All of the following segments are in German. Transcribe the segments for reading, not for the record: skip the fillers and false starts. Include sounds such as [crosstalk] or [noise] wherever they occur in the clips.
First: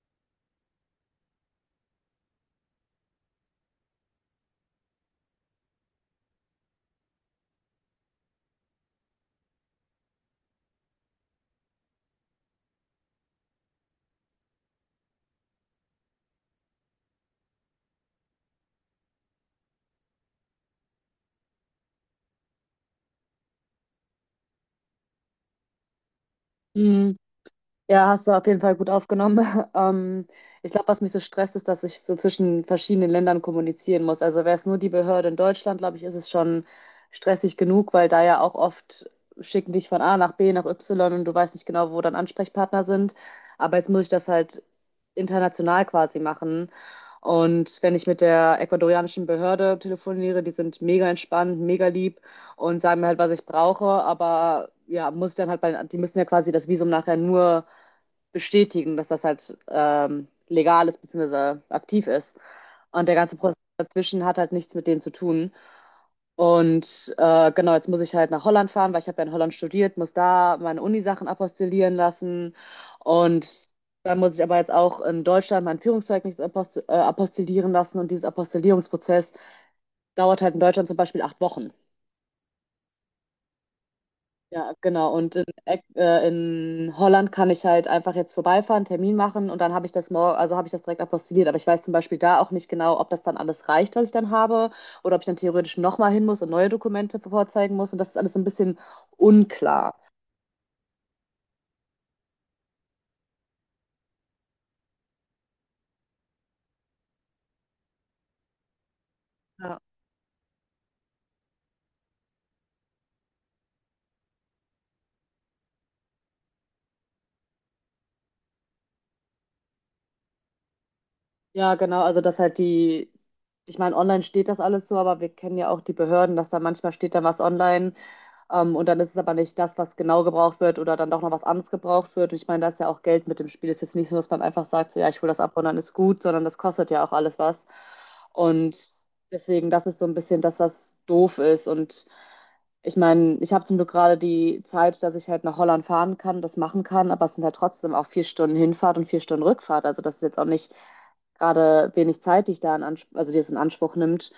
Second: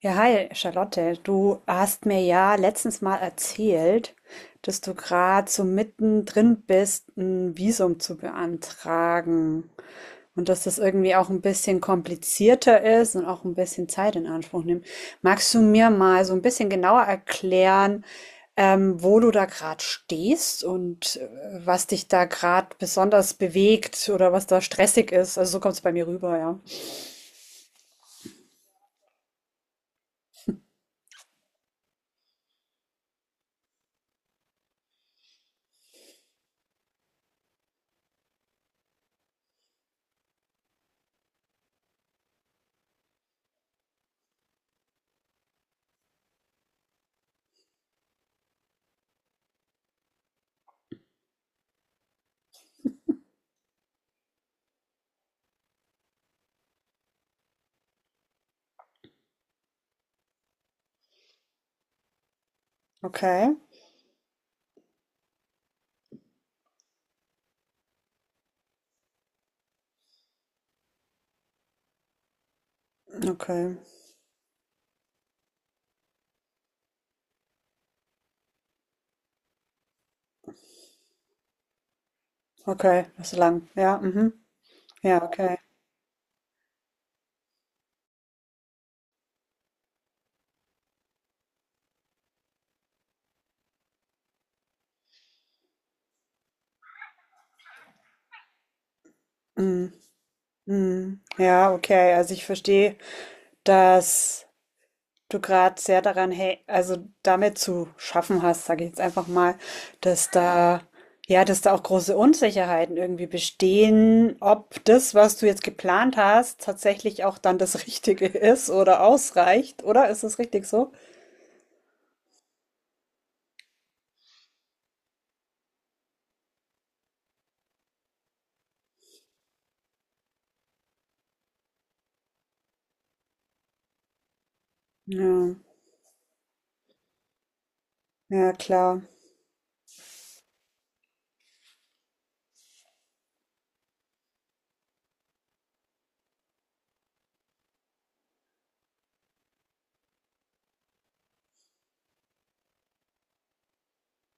Ja, hi, Charlotte. Du hast mir ja letztens mal erzählt, dass du gerade so mittendrin bist, ein Visum zu beantragen und dass das irgendwie auch ein bisschen komplizierter ist und auch ein bisschen Zeit in Anspruch nimmt. Magst du mir mal so ein bisschen genauer erklären, wo du da gerade stehst und was dich da gerade besonders bewegt oder was da stressig ist? Also so kommt es bei mir rüber, ja. Mhm. Ja, hast du auf jeden Fall gut aufgenommen. [laughs] Ähm, Ich glaube, was mich so stresst, ist, dass ich so zwischen verschiedenen Ländern kommunizieren muss. Also wäre es nur die Behörde in Deutschland, glaube ich, ist es schon stressig genug, weil da ja auch oft schicken dich von A nach B nach Y und du weißt nicht genau, wo dann Ansprechpartner sind. Aber jetzt muss ich das halt international quasi machen. Und wenn ich mit der ecuadorianischen Behörde telefoniere, die sind mega entspannt, mega lieb und sagen mir halt, was ich brauche, aber ja, muss ich dann halt die müssen ja quasi das Visum nachher nur bestätigen, dass das halt legal ist bzw. aktiv ist. Und der ganze Okay, Prozess dazwischen hat halt nichts mit denen zu tun. Und genau, jetzt muss ich halt nach Holland fahren, weil ich habe ja in Holland studiert, muss da meine Uni-Sachen apostillieren lassen. Und okay, dann muss ich aber jetzt auch in Deutschland mein Führungszeugnis apostillieren lassen. Und dieses Apostillierungsprozess dauert halt in Deutschland zum Beispiel 8 Wochen. okay, das ist lang. Ja, mhm. Ja, genau. Ja, Und okay. In Holland kann ich halt einfach jetzt vorbeifahren, Termin machen und dann habe ich das morgen, also habe ich das direkt apostilliert. Aber ich weiß zum Beispiel da auch nicht genau, ob das dann alles reicht, was ich dann habe, oder ob ich dann theoretisch nochmal hin muss und neue Dokumente vorzeigen muss. Und das ist alles so ein bisschen Mhm. unklar. Mhm. Ja, okay. Also ich verstehe, dass du gerade sehr daran, also damit zu schaffen hast, sage ich jetzt einfach mal, Ja. dass da, ja, dass da auch große Unsicherheiten irgendwie bestehen, ob das, was du jetzt geplant hast, tatsächlich auch dann das Richtige [laughs] ist oder ausreicht, oder? Ist das richtig so? Ja, genau. Also dass halt die, ich meine, online steht das alles so, aber wir kennen ja auch die Behörden, dass da manchmal steht da was online. Und dann ist es aber nicht das, was genau gebraucht wird oder dann doch noch was anderes gebraucht wird. Und ich meine, da ist ja auch Geld mit dem Spiel. Es ist jetzt nicht so, dass man einfach sagt, so, ja, ich Ja, hole das ab und dann ist gut, sondern das kostet ja auch alles was. ja, Und klar. deswegen, das ist so ein bisschen das, was doof ist. Und ich meine, ich habe zum Glück gerade die Zeit, dass ich halt nach Holland fahren kann, das machen kann, aber es sind halt trotzdem auch 4 Stunden Hinfahrt und 4 Stunden Rückfahrt. Also das ist jetzt auch nicht gerade wenig Zeit, die ich da in Anspruch, also die es in Anspruch nimmt.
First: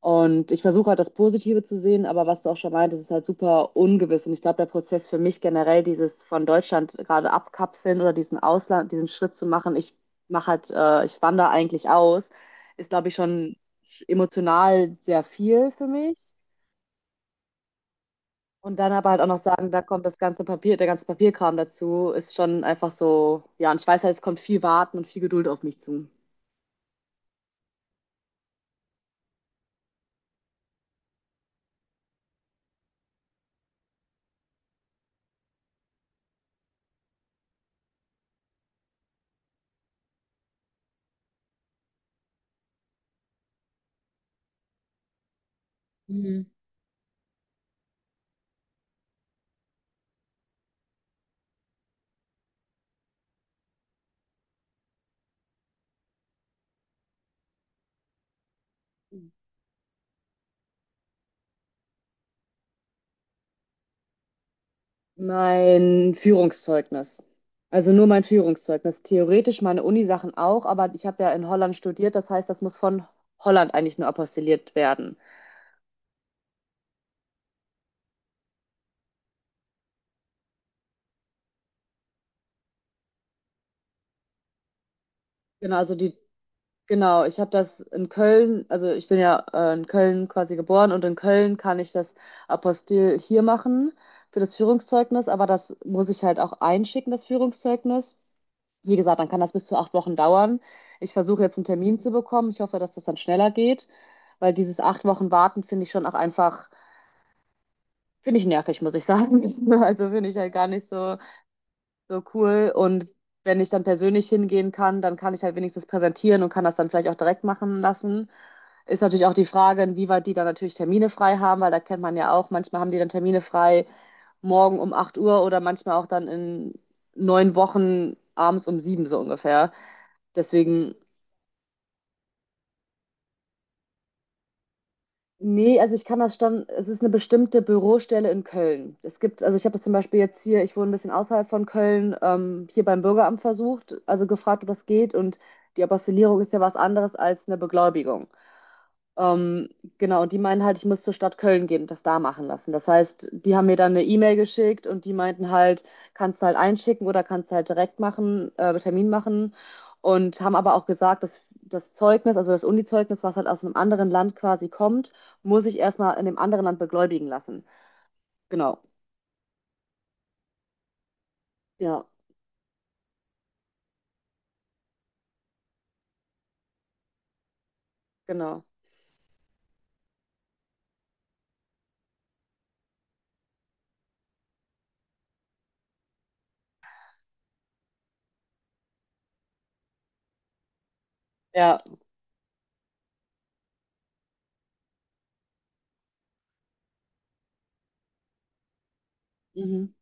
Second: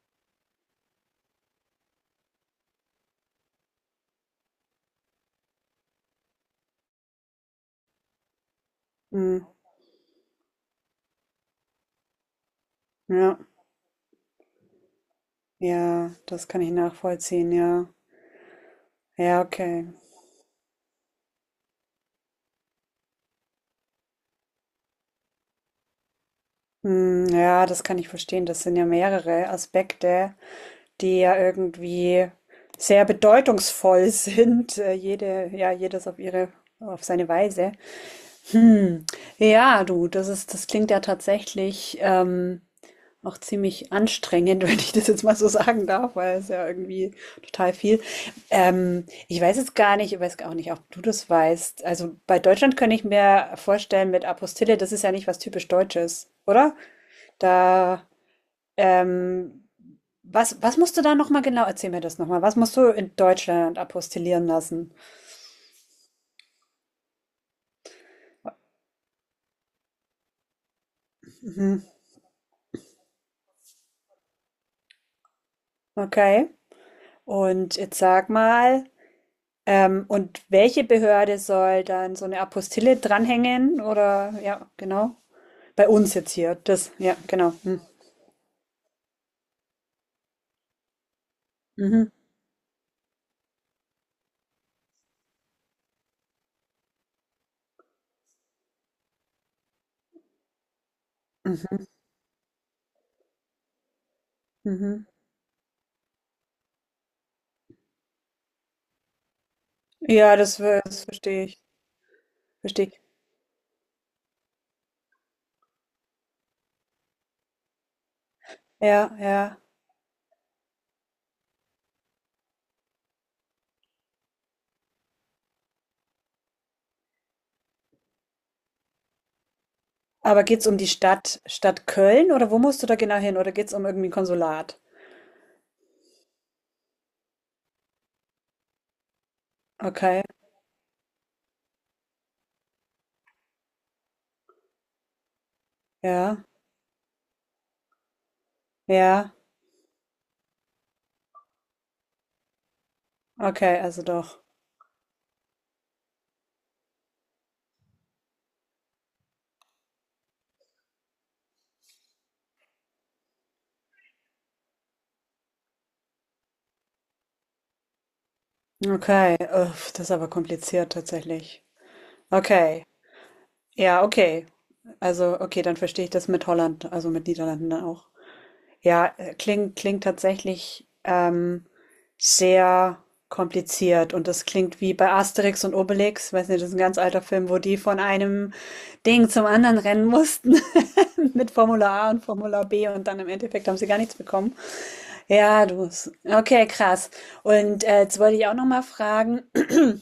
Und ich versuche halt das Positive zu sehen, aber was du auch schon meintest, ist halt super ungewiss. Und ich glaube, der Prozess für mich generell, dieses von Deutschland gerade abkapseln oder diesen Ausland, diesen Schritt Mhm. zu machen, ich wandere eigentlich aus, ist, glaube ich, Ja, schon emotional sehr viel für ja, mich. das kann ich nachvollziehen, ja. Und dann aber halt auch noch Ja, sagen, da okay. kommt das ganze Papier, der ganze Papierkram dazu, ist schon einfach so, ja, und ich weiß halt, es kommt viel Warten und viel Geduld auf mich zu. Hm, ja, das kann ich verstehen. Das sind ja mehrere Aspekte, die ja irgendwie sehr bedeutungsvoll [laughs] sind. Ja, jedes auf ihre, auf seine Weise. Hm. Ja, du, das ist, das klingt ja tatsächlich auch ziemlich anstrengend, [laughs] wenn ich das jetzt mal so sagen darf, weil Mhm. es ja irgendwie total viel. Ich weiß jetzt gar nicht, ich weiß auch nicht, ob du das weißt. Also bei Deutschland könnte ich mir vorstellen, mit Apostille, das ist ja nicht was typisch Deutsches, oder? Da. Ähm, was, was musst du da nochmal genau, erzähl mir das nochmal, was musst du in Deutschland apostillieren lassen? Mein Führungszeugnis. Also nur mein Führungszeugnis. Theoretisch meine Unisachen auch, aber ich habe ja in Holland Mhm. studiert, das heißt, das muss von Holland eigentlich nur apostilliert werden. Okay. Und jetzt sag mal, und welche Behörde soll dann so eine Apostille dranhängen? Oder, ja, genau. Genau, Bei also uns die, jetzt hier, das, ja, genau, ich habe genau. das Hm. in Köln, also ich bin ja in Köln quasi geboren und in Köln kann ich Mhm. das Apostil hier machen für das Führungszeugnis, aber das muss ich halt auch einschicken, das Führungszeugnis. Wie gesagt, dann kann das bis zu 8 Wochen dauern. Ich versuche jetzt einen Mhm. Termin zu bekommen. Ich hoffe, dass das dann schneller geht, weil dieses acht Mhm. Wochen Warten finde ich schon auch einfach, finde ich nervig, muss ich sagen. [laughs] Also finde Ja, ich halt das, gar nicht das so, verstehe ich. so cool. Verstehe ich. Und wenn ich dann persönlich hingehen kann, dann kann ich halt wenigstens präsentieren und kann das dann vielleicht auch direkt machen lassen. Ist Ja, natürlich auch die ja. Frage, inwieweit die dann natürlich Termine frei haben, weil da kennt man ja auch, manchmal haben die dann Termine frei morgen um 8 Uhr oder manchmal auch dann in 9 Wochen abends um 7 so ungefähr. Aber geht's um die Deswegen, Stadt Köln oder wo musst du da genau hin? Oder geht's um irgendwie ein Konsulat? nee, also ich kann das schon, es ist eine bestimmte Bürostelle in Köln. Es gibt, also ich habe das zum Beispiel Okay, jetzt hier, ich wohne ein bisschen außerhalb von Köln, hier beim Bürgeramt versucht, also gefragt, ob das geht. Und die Apostillierung ja, ist ja was anderes als eine Beglaubigung. ja. Ähm, genau, die meinen halt, ich muss zur Stadt Köln gehen und das da machen lassen. Das heißt, die haben mir Okay, dann also eine E-Mail doch. geschickt und die meinten halt, kannst du halt einschicken oder kannst du halt direkt machen, Termin machen. Und haben aber auch gesagt, dass das Zeugnis, also das Uni-Zeugnis, was halt aus einem anderen Land quasi kommt, muss ich erstmal in dem anderen Land beglaubigen lassen. Genau. Okay, uff, das ist aber kompliziert tatsächlich. Ja, Okay, ja, okay. Also, okay, dann verstehe ich das mit Holland, also mit Niederlanden dann auch. genau. Ja, klingt tatsächlich sehr kompliziert und das klingt wie bei Asterix und Obelix, weiß nicht, das ist ein ganz alter Film, wo die von einem Ding zum anderen rennen mussten [laughs] mit Ja. Formular A und Formular B und dann im Endeffekt haben sie gar nichts bekommen. Ja, du. Okay, krass. Und jetzt wollte ich auch noch mal fragen, Mhm.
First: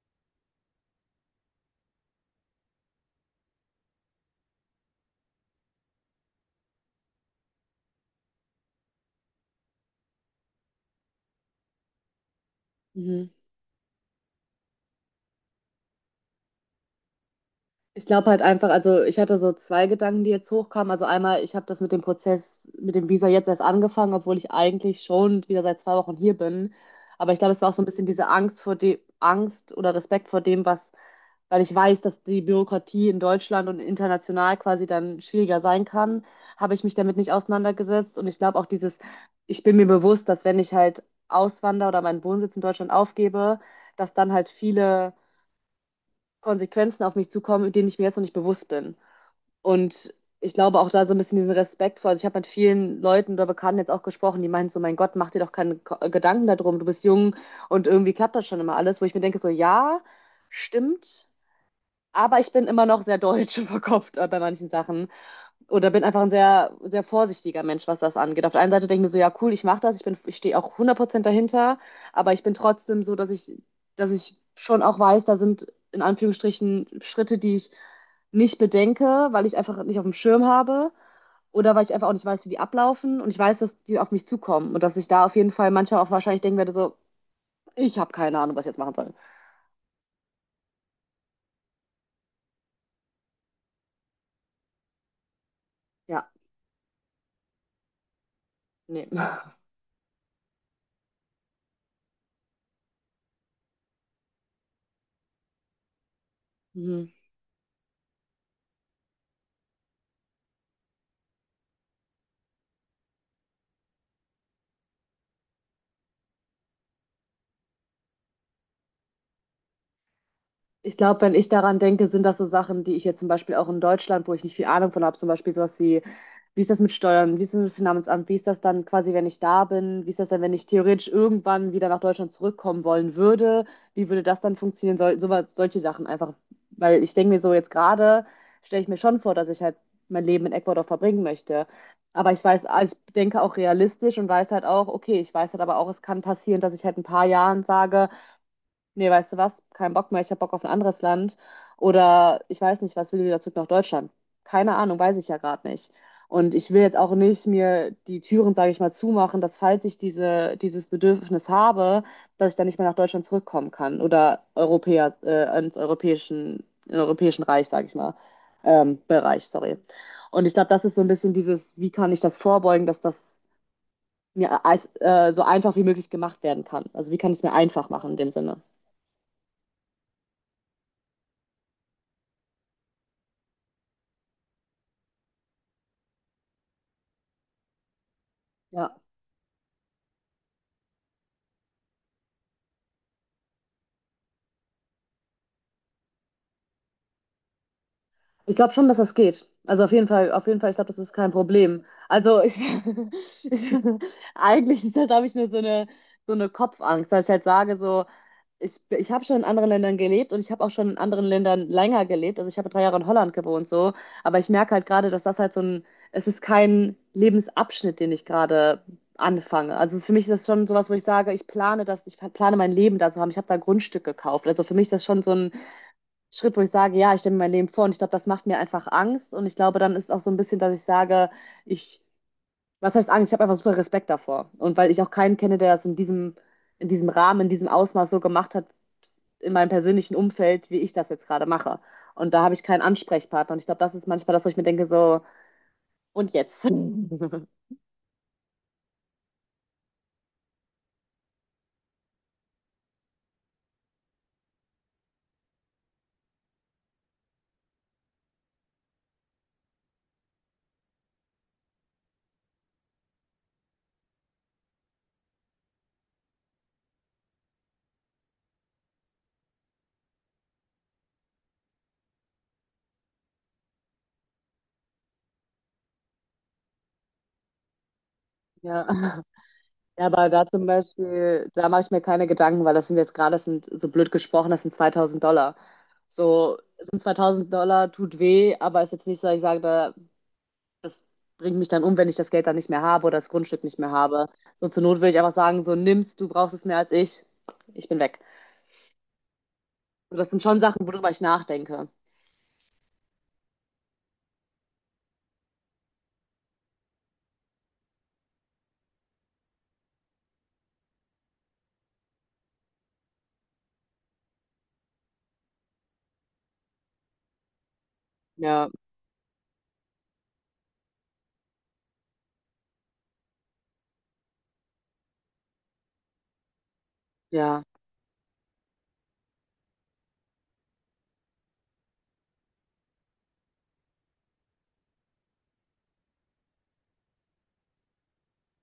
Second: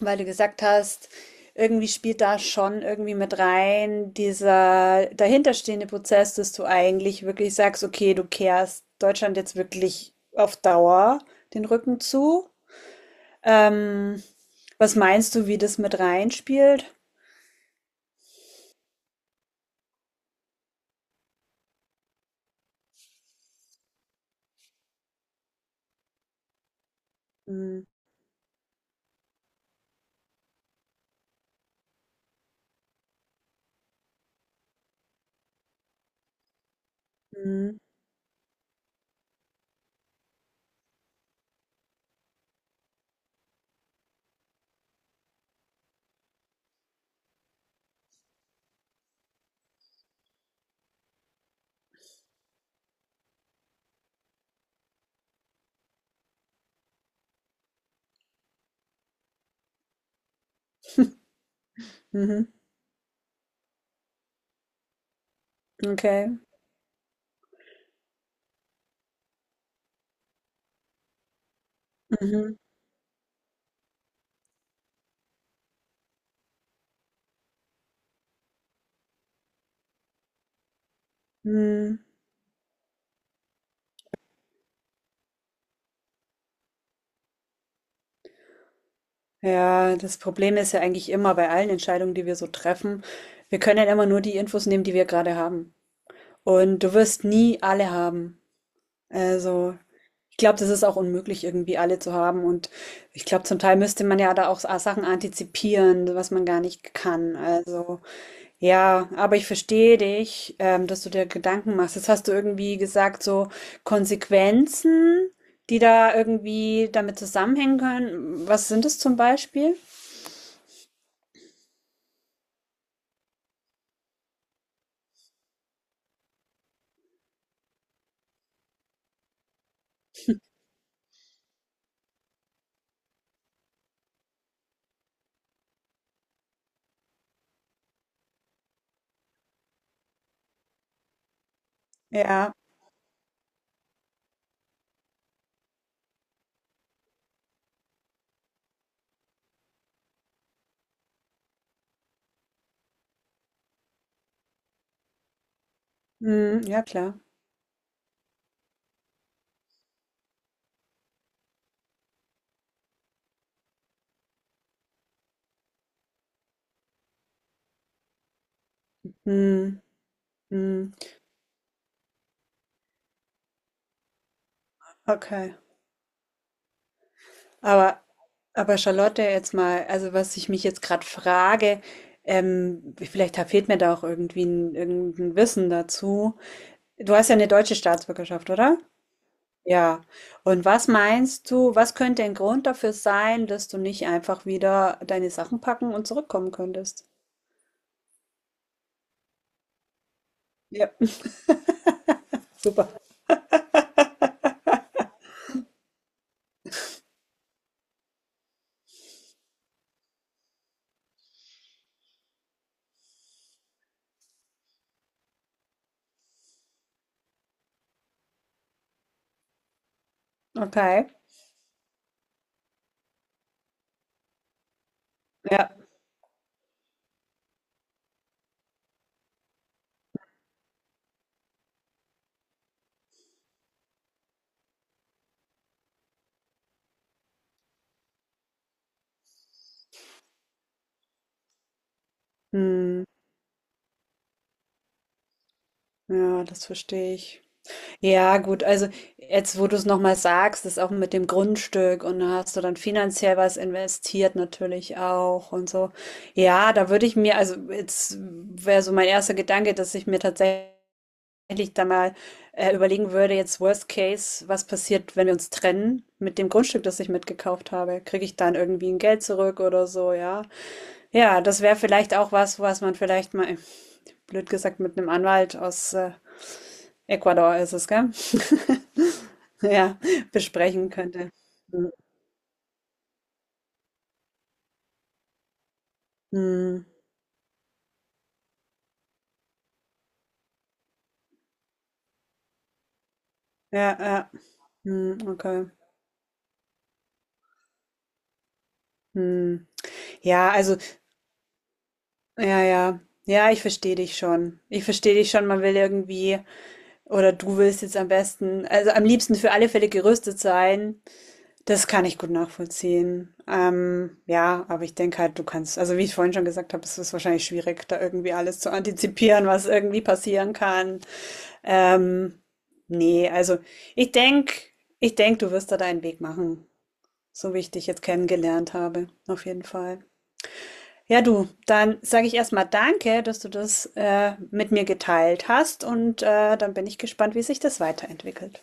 weil du gesagt hast, irgendwie spielt da schon irgendwie mit rein dieser dahinterstehende Prozess, dass du eigentlich wirklich sagst, okay, du kehrst Deutschland jetzt wirklich auf Dauer den Rücken zu. Mhm. Ähm, was meinst du, wie das mit reinspielt? Ich glaube halt einfach, also ich hatte so zwei Gedanken, die jetzt hochkamen. Also einmal, ich habe das mit dem Prozess, mit dem Visa jetzt erst angefangen, obwohl ich eigentlich schon wieder seit 2 Wochen hier bin. Aber ich glaube, es war auch so ein Mhm. bisschen diese Angst vor dem, Angst oder Respekt vor dem, was, weil ich weiß, dass die Bürokratie in Deutschland und international quasi dann schwieriger sein kann, habe ich mich damit nicht Mhm. auseinandergesetzt. Und ich glaube auch dieses, ich bin mir bewusst, dass wenn ich halt auswandere oder meinen Wohnsitz in Deutschland aufgebe, dass dann halt viele Konsequenzen auf mich zukommen, denen ich mir jetzt noch nicht bewusst bin. Und ich glaube auch da so ein bisschen diesen Respekt vor. Also ich habe mit vielen Leuten oder Bekannten jetzt auch gesprochen, die meinen so, mein Gott, mach dir doch keine Gedanken darum, du bist jung und irgendwie klappt das schon immer alles, wo ich mir denke, so ja, stimmt, aber ich Mhm. bin immer noch sehr deutsch [laughs] verkopft bei manchen Sachen oder bin einfach Okay. ein sehr, sehr vorsichtiger Mensch, was das angeht. Auf der einen Seite denke ich mir so, ja, cool, ich mache das, ich bin, ich stehe auch 100% dahinter, aber ich bin Mhm. trotzdem so, dass ich schon auch weiß, da sind in Anführungsstrichen Schritte, die ich nicht bedenke, weil ich einfach nicht auf dem Schirm habe oder weil ich Mhm. einfach auch nicht weiß, wie die ablaufen und ich weiß, dass die auf mich zukommen und dass ich da auf jeden Fall manchmal auch wahrscheinlich denken werde, so, ich habe keine Ahnung, was ich jetzt machen soll. Ja, das Problem ist ja eigentlich immer bei allen Entscheidungen, die wir so treffen, wir können ja immer nur die Infos nehmen, die wir gerade haben. Ja, Und du wirst nie alle haben. nee. [laughs] Also, ich glaube, das ist auch unmöglich, irgendwie alle zu haben. Und ich glaube, zum Teil müsste man ja da auch Sachen antizipieren, was man gar nicht Mhm. kann. Also, ja, aber ich verstehe dich, dass du dir Gedanken machst. Jetzt hast du irgendwie gesagt, so Konsequenzen, die da irgendwie damit zusammenhängen können. Was sind es zum Beispiel? Ich glaube, wenn ich daran denke, sind das so Sachen, die ich jetzt zum Beispiel auch in Deutschland, wo ich nicht viel Ahnung von habe, zum Beispiel sowas wie, wie ist das mit Steuern, wie ist das mit Finanzamt, wie ist das dann quasi, wenn ich da bin, wie ist das dann, wenn ich theoretisch irgendwann wieder nach Deutschland zurückkommen wollen würde, wie würde das dann funktionieren, so, so, solche Sachen einfach, weil ich denke mir so jetzt gerade, stelle ich mir schon vor, dass ich halt mein Leben in Ecuador verbringen möchte. Aber ich Ja, weiß, also ich denke auch realistisch und weiß halt auch, okay, ich weiß halt aber auch, es kann passieren, dass ich halt in ein paar Jahren sage, nee, weißt du was, kein Bock mehr, ich habe Bock auf ein anderes Land oder ich weiß nicht, was will wieder zurück nach Deutschland. Keine Ahnung, weiß ich ja gerade nicht. Und mm, ich will ja, jetzt auch klar. nicht mir die Türen, sage ich mal, zumachen, dass falls ich dieses Bedürfnis habe, dass ich dann nicht mehr nach Deutschland zurückkommen kann oder in europäischen Reich, sage ich mal, Bereich, sorry. Mm, Und ich glaube, das mm, ist so ein bisschen dieses, wie kann ich das vorbeugen, dass das mir so okay. einfach wie möglich gemacht werden kann. Also wie kann ich es mir einfach Aber machen in dem Sinne? Aber Charlotte, jetzt mal, also was ich mich jetzt gerade frage, fehlt mir da auch irgendwie ein, irgendein Wissen dazu. Du hast ja eine deutsche Staatsbürgerschaft, oder? Ja. Ja. Und was meinst du, was könnte ein Grund dafür sein, dass du nicht einfach wieder deine Sachen packen und zurückkommen könntest? Ich glaube schon, dass das geht. Also auf jeden Fall, ich Ja, glaube, das ist [laughs] kein Problem. Also ich, [laughs] super. ich eigentlich ist das, habe ich nur so eine Kopfangst, dass ich halt sage, so, ich habe schon in anderen Ländern gelebt und ich habe auch schon in anderen Ländern länger gelebt. Also ich habe 3 Jahre in Holland gewohnt, so. Aber ich merke halt gerade, dass das halt so ein, es ist kein Lebensabschnitt, den ich gerade anfange. Also für mich ist das schon sowas, wo ich Okay. sage, ich plane das, ich plane mein Leben da zu haben. Ich habe da Grundstück gekauft. Also für mich ist das schon so ein Ja. Schritt, wo ich sage, ja, ich stelle mir mein Leben vor und ich glaube, das macht mir einfach Angst und ich glaube, dann ist auch so ein bisschen, dass ich sage, ich, was heißt Angst? Ich habe einfach super Respekt davor und weil ich auch keinen kenne, der das in diesem Rahmen, in diesem Ausmaß so gemacht hat, in meinem persönlichen Umfeld, wie ich das jetzt gerade mache. Und da habe ich keinen Hm, Ansprechpartner und ich glaube, das ist manchmal das, wo ich mir denke, so, und ja, jetzt? das verstehe ich. [laughs] Ja, gut, also jetzt, wo du es nochmal sagst, ist auch mit dem Grundstück und da hast du dann finanziell was investiert natürlich auch und so. Ja, da würde ich mir, also jetzt wäre so mein erster Gedanke, dass ich mir tatsächlich da mal überlegen würde, jetzt Worst Case, was passiert, wenn wir uns trennen mit dem Grundstück, das ich mitgekauft habe? Kriege ich dann irgendwie ein Geld zurück oder so, ja? Ja, das wäre vielleicht auch was, was man vielleicht mal, blöd gesagt, mit einem Anwalt aus Ecuador ist es, gell? Ja. [laughs] Ja, Ja, aber [laughs] da zum besprechen könnte. Beispiel, da mache ich Mhm. mir keine Gedanken, weil das sind jetzt gerade, das sind so blöd gesprochen, das sind $2.000. So, Mhm. sind $2.000 tut weh, aber ist jetzt nicht so, dass ich sage, da, das bringt mich dann um, wenn ich das Geld dann nicht mehr habe oder das Grundstück nicht mehr Ja, habe. ja. So, zur Not würde Mhm, ich einfach sagen, okay. so nimmst, du brauchst es mehr als ich bin weg. Mhm. So, das sind Ja, schon also, Sachen, worüber ich nachdenke. ja, ja. Ja, ich verstehe dich schon. Ich verstehe dich schon. Man will irgendwie, oder du willst jetzt am besten, also am liebsten für alle Fälle gerüstet sein. Das kann ich gut nachvollziehen. Ja, aber ich denke halt, du kannst, also wie ich vorhin schon gesagt habe, es ist wahrscheinlich schwierig, da irgendwie alles Ja, zu antizipieren, was irgendwie passieren kann. Ähm, nee, also ich denke, ich denk, du wirst da deinen Weg machen, so wie ja. ich dich jetzt kennengelernt habe, auf jeden Fall. Ja, du, dann sage ich erstmal danke, dass du das mit mir geteilt hast und dann bin ich gespannt, wie sich das weiterentwickelt.